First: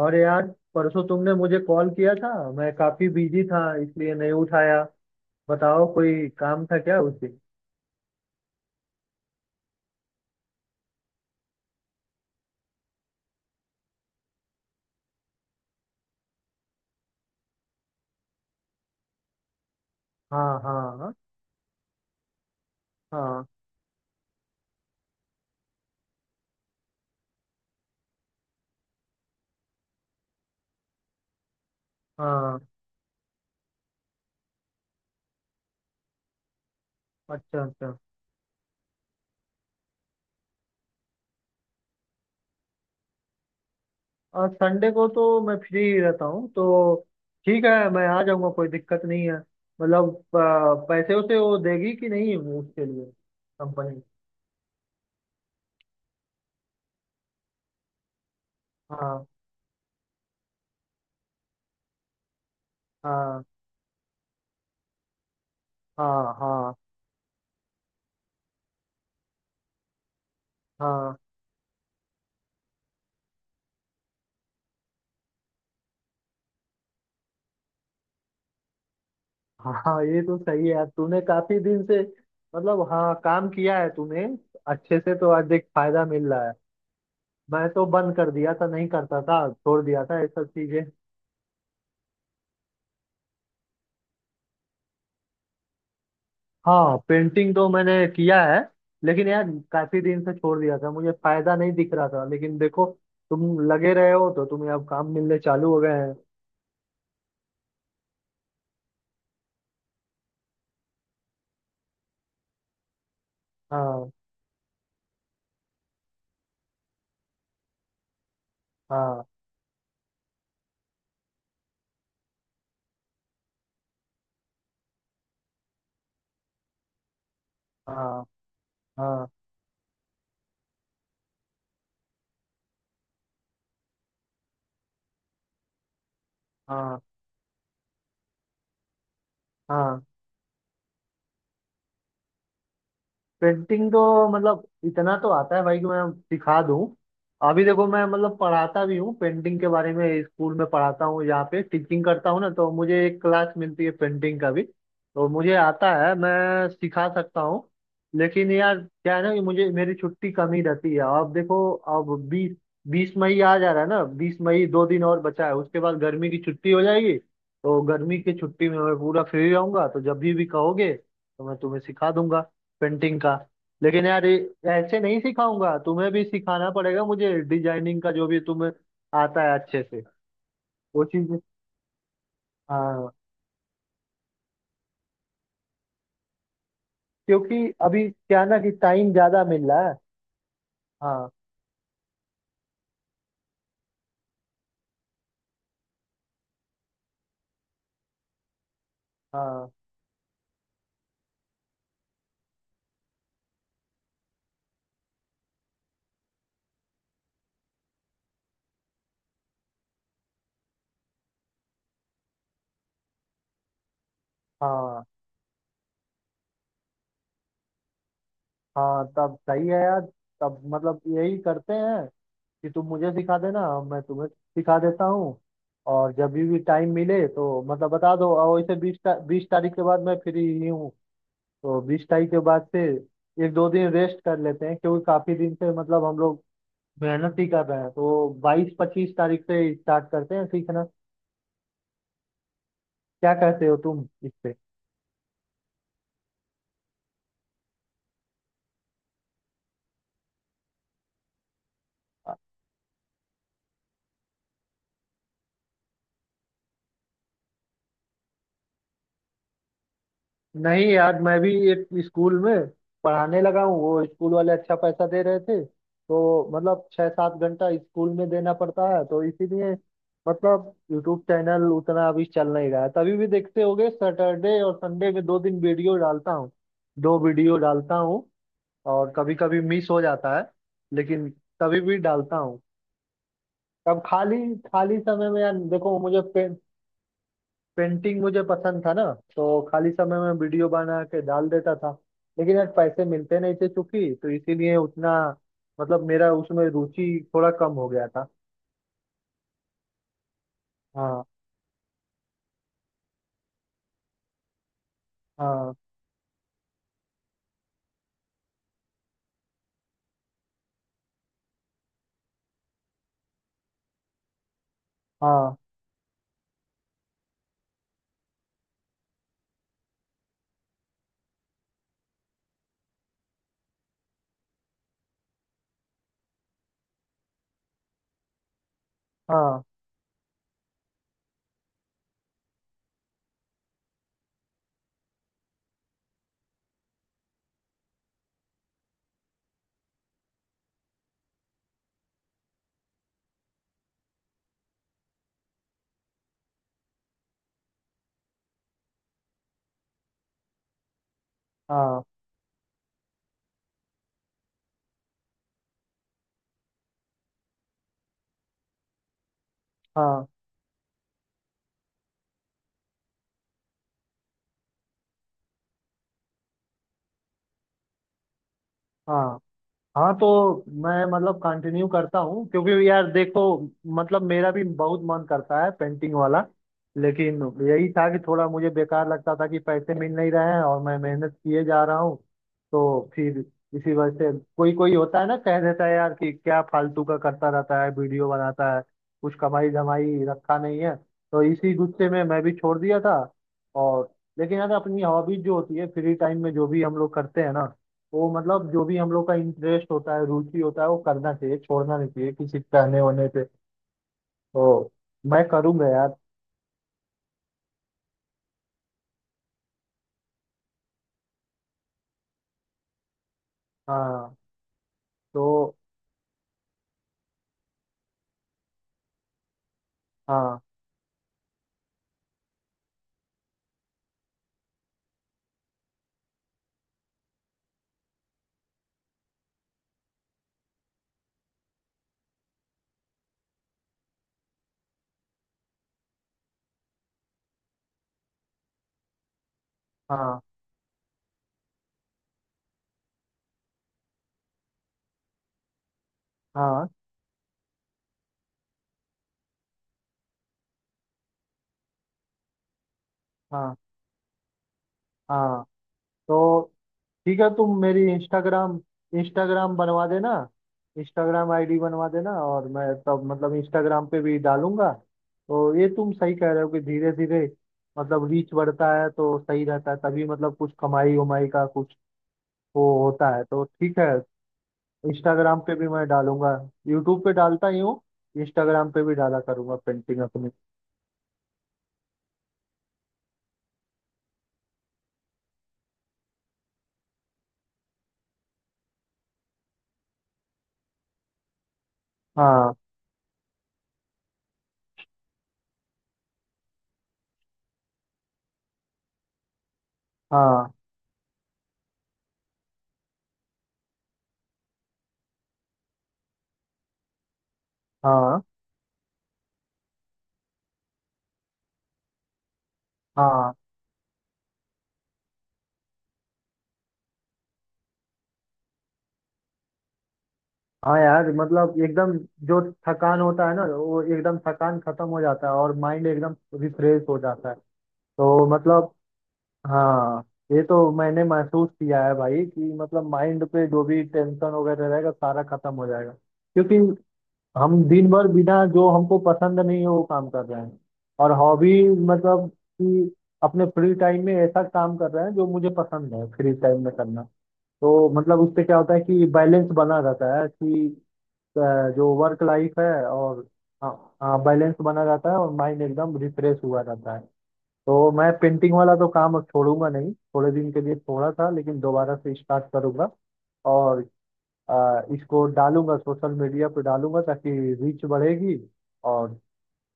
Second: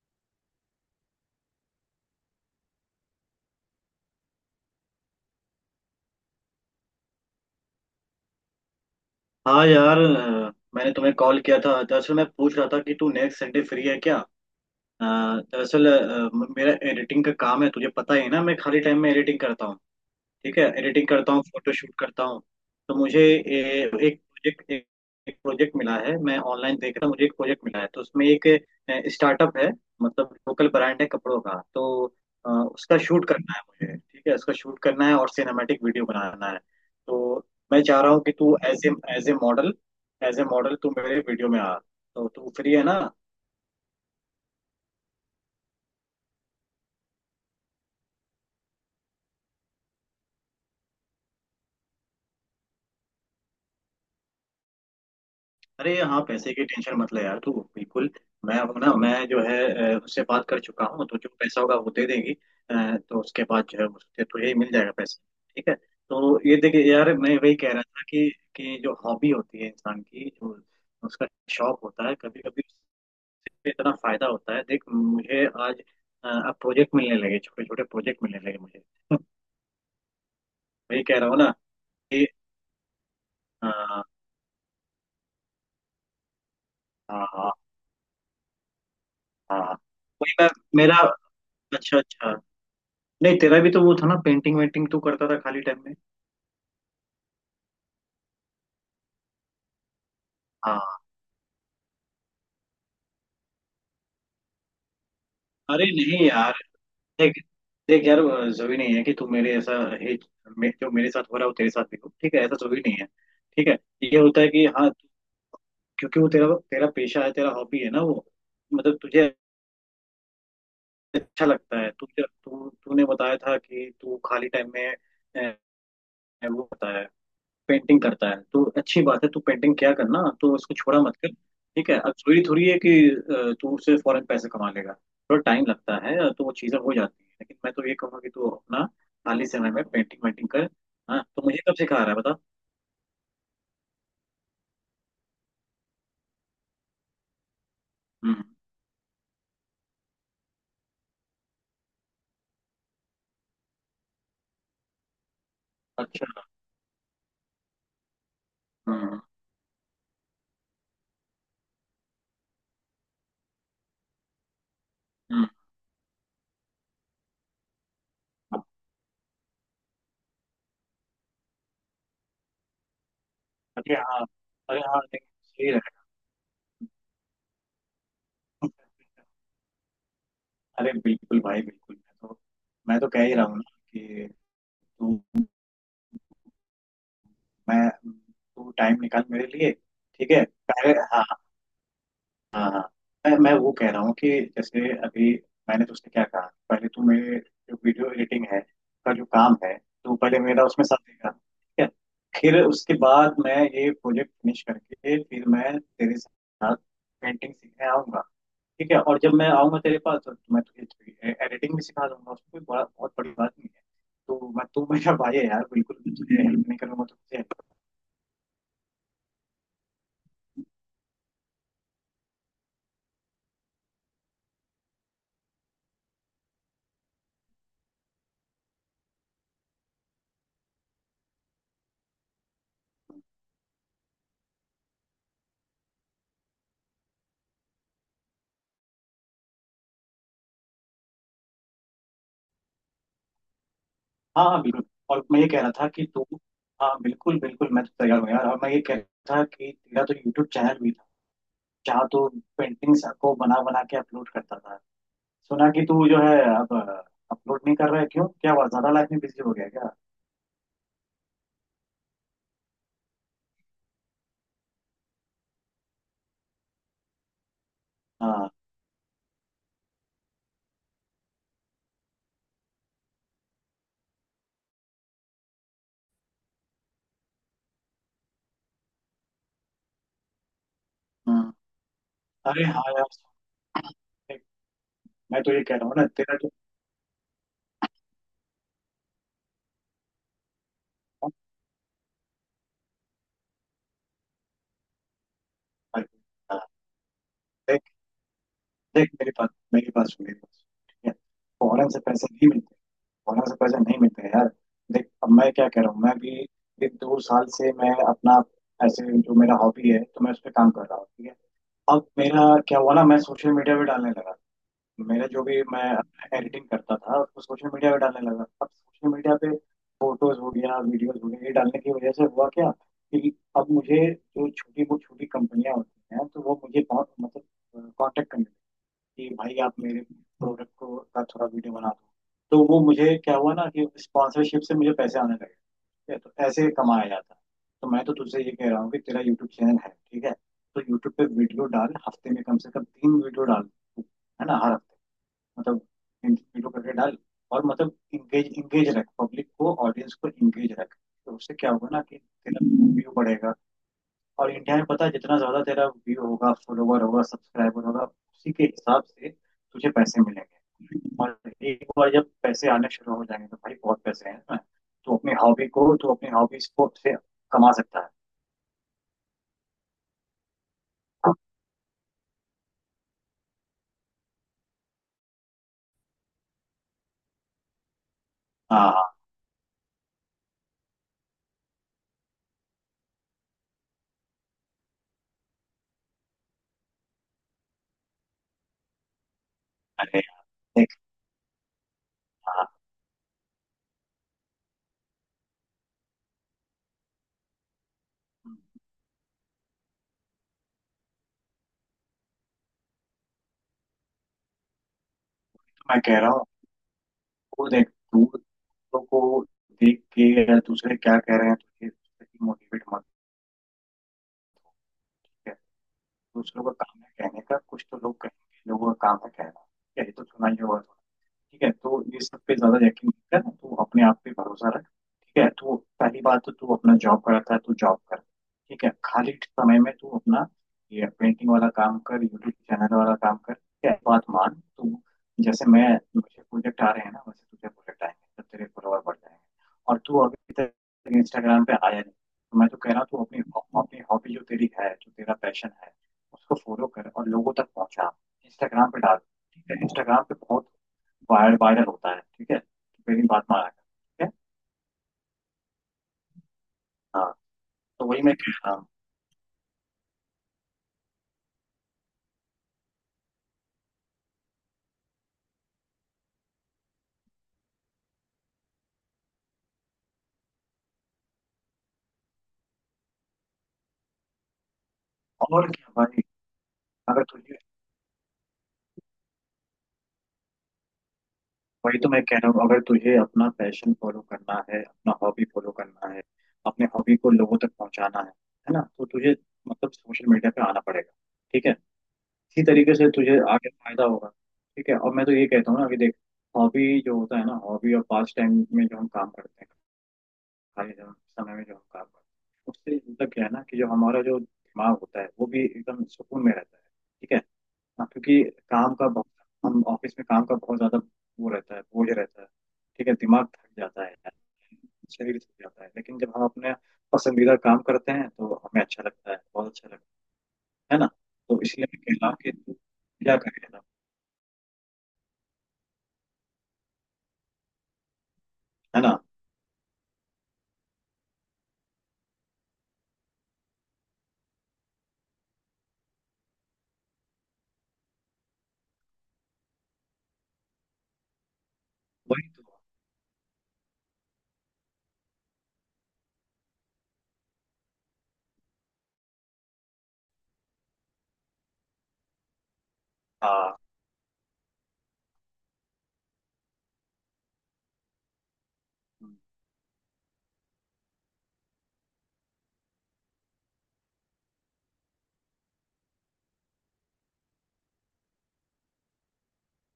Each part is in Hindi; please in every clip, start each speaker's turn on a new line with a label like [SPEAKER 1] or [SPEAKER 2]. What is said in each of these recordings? [SPEAKER 1] और यार, परसों तुमने मुझे कॉल किया था। मैं काफी बिजी था इसलिए नहीं उठाया। बताओ कोई काम था क्या उसे।
[SPEAKER 2] हाँ यार मैंने तुम्हें कॉल किया था। दरअसल मैं पूछ रहा था कि तू नेक्स्ट संडे फ्री है क्या। अ, दरअसल मेरा एडिटिंग का काम है तुझे पता ही है ना मैं खाली टाइम में एडिटिंग करता हूँ।
[SPEAKER 1] हाँ,
[SPEAKER 2] ठीक है एडिटिंग
[SPEAKER 1] हाँ।
[SPEAKER 2] करता हूँ फोटो शूट करता हूँ। तो मुझे
[SPEAKER 1] हाँ,
[SPEAKER 2] एक प्रोजेक्ट एक प्रोजेक्ट मिला है मैं ऑनलाइन देख रहा हूँ मुझे एक प्रोजेक्ट मिला है तो उसमें एक स्टार्टअप है। मतलब लोकल ब्रांड है कपड़ों का। तो
[SPEAKER 1] हाँ।
[SPEAKER 2] उसका शूट करना है मुझे। ठीक है उसका शूट करना है और सिनेमैटिक वीडियो बनाना है। तो
[SPEAKER 1] अच्छा,
[SPEAKER 2] मैं
[SPEAKER 1] अच्छा।
[SPEAKER 2] चाह रहा हूँ कि तू as a model as a model तू मेरे वीडियो में आ। तो तू फ्री है ना।
[SPEAKER 1] और संडे को तो मैं फ्री ही रहता हूँ तो ठीक है, मैं आ जाऊँगा, कोई दिक्कत नहीं है। मतलब पैसे उसे वो देगी कि नहीं उसके लिए, कंपनी।
[SPEAKER 2] अरे हाँ, पैसे की टेंशन मत ले यार तू बिल्कुल। मैं अब ना मैं
[SPEAKER 1] हाँ,
[SPEAKER 2] जो है उससे बात कर चुका हूँ तो जो पैसा होगा वो दे देगी। तो
[SPEAKER 1] हाँ।
[SPEAKER 2] उसके बाद जो है उससे तुझे ही मिल जाएगा पैसा। ठीक है
[SPEAKER 1] हाँ,
[SPEAKER 2] तो ये
[SPEAKER 1] हाँ।
[SPEAKER 2] देखिए यार मैं वही कह रहा था कि जो हॉबी होती है इंसान की जो
[SPEAKER 1] हाँ,
[SPEAKER 2] उसका शौक होता है कभी कभी उससे इतना फायदा होता है। देख मुझे आज अब प्रोजेक्ट मिलने लगे छोटे छोटे प्रोजेक्ट मिलने लगे मुझे।
[SPEAKER 1] हाँ। ये तो सही है यार,
[SPEAKER 2] वही कह
[SPEAKER 1] तूने
[SPEAKER 2] रहा हूँ ना
[SPEAKER 1] काफी दिन से
[SPEAKER 2] कि
[SPEAKER 1] मतलब, हाँ, काम किया है
[SPEAKER 2] हाँ
[SPEAKER 1] तूने अच्छे से, तो आज देख फायदा मिल रहा है।
[SPEAKER 2] हाँ हाँ
[SPEAKER 1] मैं तो बंद कर दिया था, नहीं करता था,
[SPEAKER 2] हाँ।
[SPEAKER 1] छोड़ दिया था ये
[SPEAKER 2] वही
[SPEAKER 1] सब
[SPEAKER 2] मैं
[SPEAKER 1] चीजें।
[SPEAKER 2] मेरा अच्छा अच्छा। नहीं तेरा भी तो वो था ना पेंटिंग वेंटिंग तू करता था खाली टाइम में।
[SPEAKER 1] हाँ, पेंटिंग तो मैंने किया है। लेकिन यार, काफी दिन से छोड़ दिया
[SPEAKER 2] हाँ
[SPEAKER 1] था, मुझे फायदा नहीं दिख रहा था। लेकिन देखो, तुम लगे रहे हो तो तुम्हें अब काम मिलने चालू हो
[SPEAKER 2] अरे
[SPEAKER 1] गए हैं।
[SPEAKER 2] नहीं यार। देख देख यार जरूरी नहीं है कि तू मेरे ऐसा है जो मेरे साथ हो रहा है वो तेरे साथ भी हो ठीक है ऐसा जरूरी नहीं है। ठीक है
[SPEAKER 1] हाँ,
[SPEAKER 2] ये होता है कि हाँ क्योंकि वो तेरा तेरा पेशा है तेरा हॉबी है ना वो मतलब
[SPEAKER 1] हाँ।
[SPEAKER 2] तुझे अच्छा लगता है तुझे तू तूने बताया था कि तू खाली टाइम में अ, वो होता है पेंटिंग
[SPEAKER 1] हाँ,
[SPEAKER 2] करता है तो अच्छी बात
[SPEAKER 1] हाँ।
[SPEAKER 2] है तू पेंटिंग क्या करना तो इसको छोड़ा मत कर। ठीक है अब थोड़ी थोड़ी है कि तू उससे फौरन पैसे कमा लेगा। थोड़ा टाइम लगता है तो वो चीज़ें हो
[SPEAKER 1] हाँ,
[SPEAKER 2] जाती है लेकिन मैं तो ये कहूँगा कि तू अपना खाली समय में
[SPEAKER 1] हाँ।
[SPEAKER 2] पेंटिंग वेंटिंग कर। हाँ तो मुझे कब सिखा रहा है बता।
[SPEAKER 1] पेंटिंग तो मतलब इतना तो आता है भाई कि मैं सिखा दूं। अभी देखो, मैं मतलब
[SPEAKER 2] हम्म
[SPEAKER 1] पढ़ाता भी हूँ पेंटिंग के बारे में, स्कूल में पढ़ाता हूँ, यहाँ पे टीचिंग करता हूँ ना, तो मुझे एक क्लास मिलती है पेंटिंग का भी, तो मुझे आता है,
[SPEAKER 2] अच्छा।
[SPEAKER 1] मैं सिखा सकता हूँ। लेकिन यार क्या
[SPEAKER 2] हम्म।
[SPEAKER 1] है ना कि मुझे मेरी छुट्टी कम ही रहती है। अब देखो, अब बीस बीस मई आ जा रहा है ना, 20 मई, 2 दिन और बचा
[SPEAKER 2] हम्म।
[SPEAKER 1] है। उसके बाद गर्मी की छुट्टी हो जाएगी। तो गर्मी की छुट्टी में मैं पूरा फ्री रहूंगा, तो जब भी कहोगे तो मैं तुम्हें सिखा दूंगा पेंटिंग का।
[SPEAKER 2] अरे
[SPEAKER 1] लेकिन
[SPEAKER 2] हाँ।
[SPEAKER 1] यार, ये
[SPEAKER 2] अरे हाँ,
[SPEAKER 1] ऐसे नहीं
[SPEAKER 2] नहीं, सही
[SPEAKER 1] सिखाऊंगा।
[SPEAKER 2] रहा।
[SPEAKER 1] तुम्हें भी सिखाना पड़ेगा मुझे, डिजाइनिंग का जो भी तुम्हें आता है अच्छे से,
[SPEAKER 2] अरे
[SPEAKER 1] वो चीज।
[SPEAKER 2] बिल्कुल भाई बिल्कुल मैं तो
[SPEAKER 1] हाँ,
[SPEAKER 2] कह ही रहा हूँ ना कि तू
[SPEAKER 1] क्योंकि
[SPEAKER 2] मैं
[SPEAKER 1] अभी क्या ना कि
[SPEAKER 2] तू टाइम
[SPEAKER 1] टाइम
[SPEAKER 2] निकाल
[SPEAKER 1] ज्यादा
[SPEAKER 2] मेरे
[SPEAKER 1] मिल
[SPEAKER 2] लिए
[SPEAKER 1] रहा है।
[SPEAKER 2] ठीक है पहले हाँ
[SPEAKER 1] हाँ,
[SPEAKER 2] हाँ हाँ। मैं वो कह रहा हूँ कि जैसे अभी मैंने तो उससे क्या कहा पहले तो मेरे जो वीडियो एडिटिंग है का जो काम
[SPEAKER 1] हाँ।
[SPEAKER 2] है तो पहले मेरा उसमें साथ देगा ठीक है फिर उसके बाद मैं ये प्रोजेक्ट फिनिश करके फिर मैं तेरे साथ पेंटिंग सीखने आऊंगा। ठीक है और जब मैं आऊंगा तेरे पास तो मैं तुझे एडिटिंग भी सिखा दूंगा उसमें कोई बड़ा बहुत बड़ी बात नहीं है। तो मैं तू
[SPEAKER 1] हाँ,
[SPEAKER 2] मेरा भाई है यार बिल्कुल तुझे हेल्प नहीं करूंगा तो तुझे
[SPEAKER 1] हाँ। तब सही है यार। तब मतलब यही करते हैं कि तुम मुझे सिखा देना, मैं तुम्हें सिखा देता हूँ। और जब भी टाइम मिले तो मतलब बता दो। और वैसे बीस बीस तारीख के बाद मैं फ्री ही हूँ। तो 20 तारीख के बाद से एक दो दिन रेस्ट कर लेते हैं क्योंकि काफी दिन से मतलब हम लोग मेहनत ही कर रहे हैं। तो बाईस पच्चीस तारीख से स्टार्ट करते हैं सीखना। क्या कहते हो तुम इस
[SPEAKER 2] हाँ
[SPEAKER 1] पे?
[SPEAKER 2] हाँ बिल्कुल। और मैं ये कह रहा था कि तू हाँ बिल्कुल बिल्कुल मैं तो तैयार हूँ यार। और मैं ये कह रहा था कि तेरा तो यूट्यूब चैनल भी था जहाँ तू पेंटिंग्स को बना बना के अपलोड करता था। सुना कि तू जो है अब अपलोड नहीं कर रहा है क्यों क्या हुआ ज्यादा लाइफ में बिजी हो गया क्या।
[SPEAKER 1] नहीं यार, मैं भी एक स्कूल में पढ़ाने लगा हूँ, वो स्कूल वाले अच्छा पैसा दे रहे थे, तो मतलब छः सात घंटा स्कूल में
[SPEAKER 2] हाँ।
[SPEAKER 1] देना पड़ता है, तो इसीलिए मतलब यूट्यूब चैनल उतना अभी चल नहीं रहा है। तभी भी देखते होगे, सैटरडे और संडे में 2 दिन वीडियो डालता हूँ, 2 वीडियो डालता हूँ। और कभी कभी मिस हो जाता है, लेकिन
[SPEAKER 2] हम्म।
[SPEAKER 1] तभी भी डालता हूँ।
[SPEAKER 2] अरे हाँ यार
[SPEAKER 1] तब खाली खाली समय में,
[SPEAKER 2] मैं तो
[SPEAKER 1] यार
[SPEAKER 2] ये कह रहा हूँ
[SPEAKER 1] देखो,
[SPEAKER 2] ना तेरा जो
[SPEAKER 1] पेंटिंग मुझे पसंद था ना, तो खाली समय में वीडियो बना के डाल देता था। लेकिन यार पैसे मिलते नहीं थे चूंकि, तो इसीलिए उतना मतलब
[SPEAKER 2] हाँ,
[SPEAKER 1] मेरा उसमें रुचि थोड़ा कम हो गया था।
[SPEAKER 2] देख मेरे पास ठीक है
[SPEAKER 1] हाँ,
[SPEAKER 2] फौरन से पैसे नहीं मिलते। फौरन से पैसे नहीं मिलते यार। देख अब मैं क्या
[SPEAKER 1] हाँ।
[SPEAKER 2] कह रहा हूँ मैं भी एक दो साल से मैं अपना ऐसे जो मेरा हॉबी है तो मैं उस पर काम कर रहा हूँ। ठीक है अब मेरा क्या हुआ ना मैं सोशल मीडिया पे डालने लगा मेरा जो
[SPEAKER 1] हाँ,
[SPEAKER 2] भी मैं एडिटिंग करता था उसको सोशल मीडिया पे डालने लगा। अब सोशल मीडिया पे फोटोज हो गया वीडियोज हो गया ये डालने की वजह से हुआ क्या कि अब मुझे जो छोटी कंपनियां होती हैं तो वो मुझे बहुत मतलब कांटेक्ट करने कि भाई
[SPEAKER 1] हाँ।
[SPEAKER 2] आप मेरे प्रोडक्ट को का थोड़ा वीडियो बना दो तो वो मुझे क्या हुआ ना कि स्पॉन्सरशिप से मुझे पैसे आने लगे। ठीक है तो ऐसे कमाया जाता है। तो मैं तो तुझसे ये कह रहा हूँ कि तेरा यूट्यूब चैनल है ठीक है तो यूट्यूब पे वीडियो डाल हफ्ते में कम से कम तीन वीडियो डाल तू, है ना हर हफ्ते मतलब तीन वीडियो करके डाल और मतलब इंगेज इंगेज रख पब्लिक को ऑडियंस को इंगेज रख। तो उससे क्या होगा ना
[SPEAKER 1] हाँ,
[SPEAKER 2] कि तेरा व्यू बढ़ेगा। और इंडिया में पता है जितना ज्यादा तेरा व्यू होगा फॉलोवर होगा सब्सक्राइबर होगा उसी के हिसाब से तुझे पैसे
[SPEAKER 1] हाँ।
[SPEAKER 2] मिलेंगे। और एक बार जब पैसे आने शुरू हो जाएंगे तो भाई बहुत पैसे हैं इसमें। तो अपनी हॉबी को तो अपनी हॉबी स्पोर्ट से कमा सकता है।
[SPEAKER 1] हाँ, हाँ। तो मैं
[SPEAKER 2] हाँ
[SPEAKER 1] मतलब कंटिन्यू करता हूँ क्योंकि यार देखो, मतलब मेरा भी बहुत मन करता है पेंटिंग वाला। लेकिन यही था कि थोड़ा मुझे बेकार
[SPEAKER 2] हाँ,
[SPEAKER 1] लगता था कि पैसे मिल नहीं रहे हैं और मैं मेहनत किए जा रहा हूँ। तो फिर इसी वजह से, कोई कोई होता है ना, कह देता है यार कि क्या फालतू का करता रहता है वीडियो बनाता है, कुछ कमाई
[SPEAKER 2] अरे
[SPEAKER 1] धमाई
[SPEAKER 2] यार,
[SPEAKER 1] रखा नहीं है।
[SPEAKER 2] देख
[SPEAKER 1] तो इसी गुस्से में मैं भी
[SPEAKER 2] हाँ
[SPEAKER 1] छोड़ दिया था। और लेकिन यार, अपनी हॉबीज जो होती है, फ्री टाइम में जो भी हम लोग करते हैं ना, वो मतलब
[SPEAKER 2] हम्म,
[SPEAKER 1] जो भी हम लोग का इंटरेस्ट होता है, रुचि होता है, वो करना चाहिए, छोड़ना नहीं चाहिए किसी के कहने होने पे। तो मैं करूंगा
[SPEAKER 2] मैं
[SPEAKER 1] यार।
[SPEAKER 2] कह रहा हूँ वो देख तू दूसरों को देख के या दूसरे क्या कह रहे हैं तुझे मोटिवेट मत
[SPEAKER 1] हाँ
[SPEAKER 2] कर।
[SPEAKER 1] तो,
[SPEAKER 2] दूसरों का काम है कहने का कुछ तो लोग कहेंगे लोगों का काम है कहना यही तो सुना ही
[SPEAKER 1] हाँ,
[SPEAKER 2] होगा। ठीक है तो ये सब पे ज्यादा यकीन नहीं कर तू अपने आप पे भरोसा रख ठीक है तो पहली बात तो तू अपना जॉब करता है तो जॉब कर। ठीक है खाली समय में तू अपना ये पेंटिंग वाला काम कर यूट्यूब चैनल वाला काम कर ठीक है बात मान तू जैसे मैं मुझे प्रोजेक्ट आ रहे हैं ना वैसे तुझे प्रोजेक्ट आएंगे तो तेरे फॉलोअर बढ़ जाएंगे। और तू
[SPEAKER 1] हाँ।
[SPEAKER 2] अभी तक इंस्टाग्राम पे आया नहीं। तो मैं तो कह रहा हूँ तू अपनी अपनी हॉबी जो तेरी है जो तेरा पैशन है उसको फॉलो
[SPEAKER 1] हाँ,
[SPEAKER 2] कर और लोगों तक पहुंचा इंस्टाग्राम पे डाल। ठीक है इंस्टाग्राम पे बहुत वायरल होता है ठीक है तो मेरी बात मान
[SPEAKER 1] हाँ।
[SPEAKER 2] ठीक है।
[SPEAKER 1] हाँ, तो
[SPEAKER 2] हाँ
[SPEAKER 1] ठीक है, तुम मेरी
[SPEAKER 2] तो वही मैं कह रहा
[SPEAKER 1] इंस्टाग्राम,
[SPEAKER 2] हूँ।
[SPEAKER 1] इंस्टाग्राम बनवा देना, इंस्टाग्राम आईडी बनवा देना, और मैं तब मतलब इंस्टाग्राम पे भी डालूंगा। तो ये तुम सही कह रहे हो कि धीरे धीरे मतलब रीच बढ़ता है तो सही रहता है, तभी मतलब कुछ कमाई उमाई का कुछ वो होता है। तो ठीक है, इंस्टाग्राम
[SPEAKER 2] और
[SPEAKER 1] पे भी
[SPEAKER 2] क्या
[SPEAKER 1] मैं
[SPEAKER 2] भाई
[SPEAKER 1] डालूंगा,
[SPEAKER 2] अगर
[SPEAKER 1] यूट्यूब पे
[SPEAKER 2] तुझे
[SPEAKER 1] डालता ही हूँ, इंस्टाग्राम पे भी डाला करूंगा पेंटिंग अपनी।
[SPEAKER 2] वही तो मैं कह रहा हूँ अगर तुझे अपना पैशन फॉलो करना है अपना हॉबी फॉलो करना है अपने हॉबी को लोगों तक पहुंचाना है ना तो तुझे मतलब सोशल मीडिया पे आना पड़ेगा। ठीक है इसी
[SPEAKER 1] हाँ,
[SPEAKER 2] तरीके से तुझे आगे फायदा होगा। ठीक है और मैं तो ये कहता हूँ ना कि देख हॉबी जो होता है ना हॉबी और पास टाइम में जो हम काम करते हैं
[SPEAKER 1] हाँ।
[SPEAKER 2] खाली जगह समय में जो हम काम करते हैं उससे मतलब क्या है ना कि जो हमारा जो दिमाग होता है वो भी एकदम सुकून में रहता है। ठीक है हाँ,
[SPEAKER 1] हाँ,
[SPEAKER 2] क्योंकि काम का बहुत हम ऑफिस में काम का बहुत ज्यादा वो रहता है बोझ रहता है। ठीक है दिमाग
[SPEAKER 1] हाँ।
[SPEAKER 2] थक जाता है शरीर थक जाता है लेकिन जब हम अपने पसंदीदा काम करते हैं तो हमें अच्छा लगता है बहुत अच्छा लगता
[SPEAKER 1] हाँ
[SPEAKER 2] है ना।
[SPEAKER 1] यार,
[SPEAKER 2] तो
[SPEAKER 1] मतलब
[SPEAKER 2] इसलिए मैं
[SPEAKER 1] एकदम
[SPEAKER 2] कहता हूँ कि
[SPEAKER 1] जो थकान
[SPEAKER 2] क्या
[SPEAKER 1] होता है ना,
[SPEAKER 2] करें ना
[SPEAKER 1] वो एकदम थकान खत्म हो जाता है और माइंड एकदम रिफ्रेश हो जाता है। तो मतलब,
[SPEAKER 2] है ना
[SPEAKER 1] हाँ, ये तो मैंने महसूस किया है भाई, कि मतलब माइंड पे जो भी टेंशन वगैरह रहेगा सारा खत्म हो जाएगा, क्योंकि हम दिन भर बिना जो हमको पसंद नहीं है वो काम कर रहे हैं। और हॉबी मतलब
[SPEAKER 2] वही तो
[SPEAKER 1] कि अपने फ्री टाइम में ऐसा काम कर रहे हैं जो मुझे पसंद है फ्री टाइम में करना। तो मतलब उससे क्या होता है कि बैलेंस बना रहता है कि अ, जो वर्क लाइफ है, और
[SPEAKER 2] हाँ।
[SPEAKER 1] हाँ, बैलेंस बना रहता है और माइंड एकदम रिफ्रेश हुआ रहता है। तो मैं पेंटिंग वाला तो काम अब छोड़ूंगा नहीं, थोड़े दिन के लिए छोड़ा था लेकिन दोबारा से स्टार्ट करूंगा। और इसको डालूंगा, सोशल मीडिया पे डालूंगा, ताकि रीच बढ़ेगी। और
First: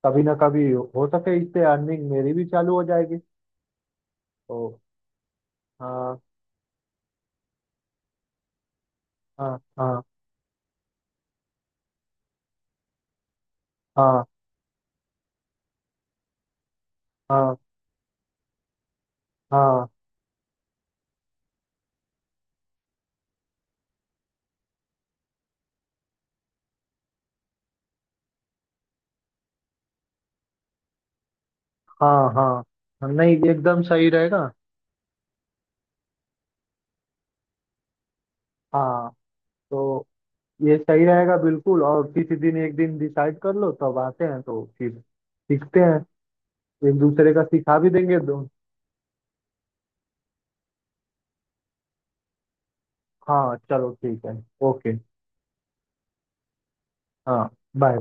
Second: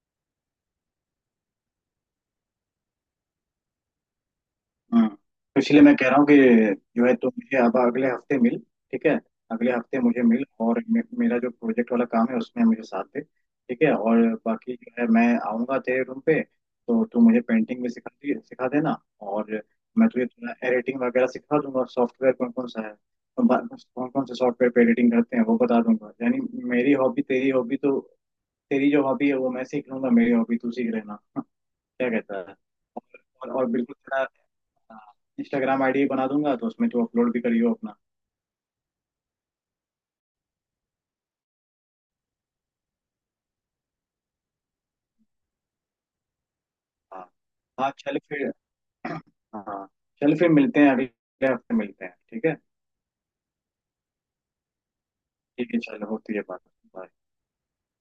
[SPEAKER 1] कभी ना कभी हो सके इससे अर्निंग मेरी भी चालू हो जाएगी तो।
[SPEAKER 2] तो इसलिए मैं कह रहा
[SPEAKER 1] हाँ,
[SPEAKER 2] हूँ कि जो है तुम मुझे अब अगले हफ्ते मिल ठीक है
[SPEAKER 1] हाँ।
[SPEAKER 2] अगले हफ्ते
[SPEAKER 1] हाँ,
[SPEAKER 2] मुझे मिल और मेरा जो प्रोजेक्ट वाला काम है उसमें मुझे साथ दे ठीक है। और
[SPEAKER 1] हाँ।
[SPEAKER 2] बाकी जो है मैं आऊँगा तेरे रूम पे तो तू मुझे
[SPEAKER 1] हाँ,
[SPEAKER 2] पेंटिंग भी सिखा देना। और
[SPEAKER 1] हाँ।
[SPEAKER 2] मैं तुझे थोड़ा एडिटिंग वगैरह सिखा दूंगा सॉफ्टवेयर कौन कौन सा है कौन कौन से सॉफ्टवेयर पे एडिटिंग करते हैं वो बता दूंगा यानी मेरी हॉबी तेरी हॉबी तो तेरी जो हॉबी है वो मैं सीख लूंगा मेरी हॉबी तू सीख लेना क्या
[SPEAKER 1] हाँ,
[SPEAKER 2] कहता
[SPEAKER 1] हाँ।
[SPEAKER 2] है।
[SPEAKER 1] हाँ, नहीं
[SPEAKER 2] और
[SPEAKER 1] एकदम
[SPEAKER 2] बिल्कुल
[SPEAKER 1] सही
[SPEAKER 2] तेरा
[SPEAKER 1] रहेगा।
[SPEAKER 2] इंस्टाग्राम आईडी बना दूंगा तो उसमें तू अपलोड भी करियो अपना।
[SPEAKER 1] हाँ, तो ये सही रहेगा बिल्कुल। और किसी दिन एक दिन डिसाइड कर लो, तब आते हैं तो फिर सीखते हैं, एक
[SPEAKER 2] हाँ
[SPEAKER 1] दूसरे का सिखा भी
[SPEAKER 2] हाँ चल
[SPEAKER 1] देंगे दो।
[SPEAKER 2] फिर हाँ चल फिर मिलते हैं अगले हफ्ते मिलते हैं ठीक है।
[SPEAKER 1] हाँ, चलो ठीक है। ओके।
[SPEAKER 2] ठीक है चलो होती है बात। Bye.
[SPEAKER 1] हाँ, बाय।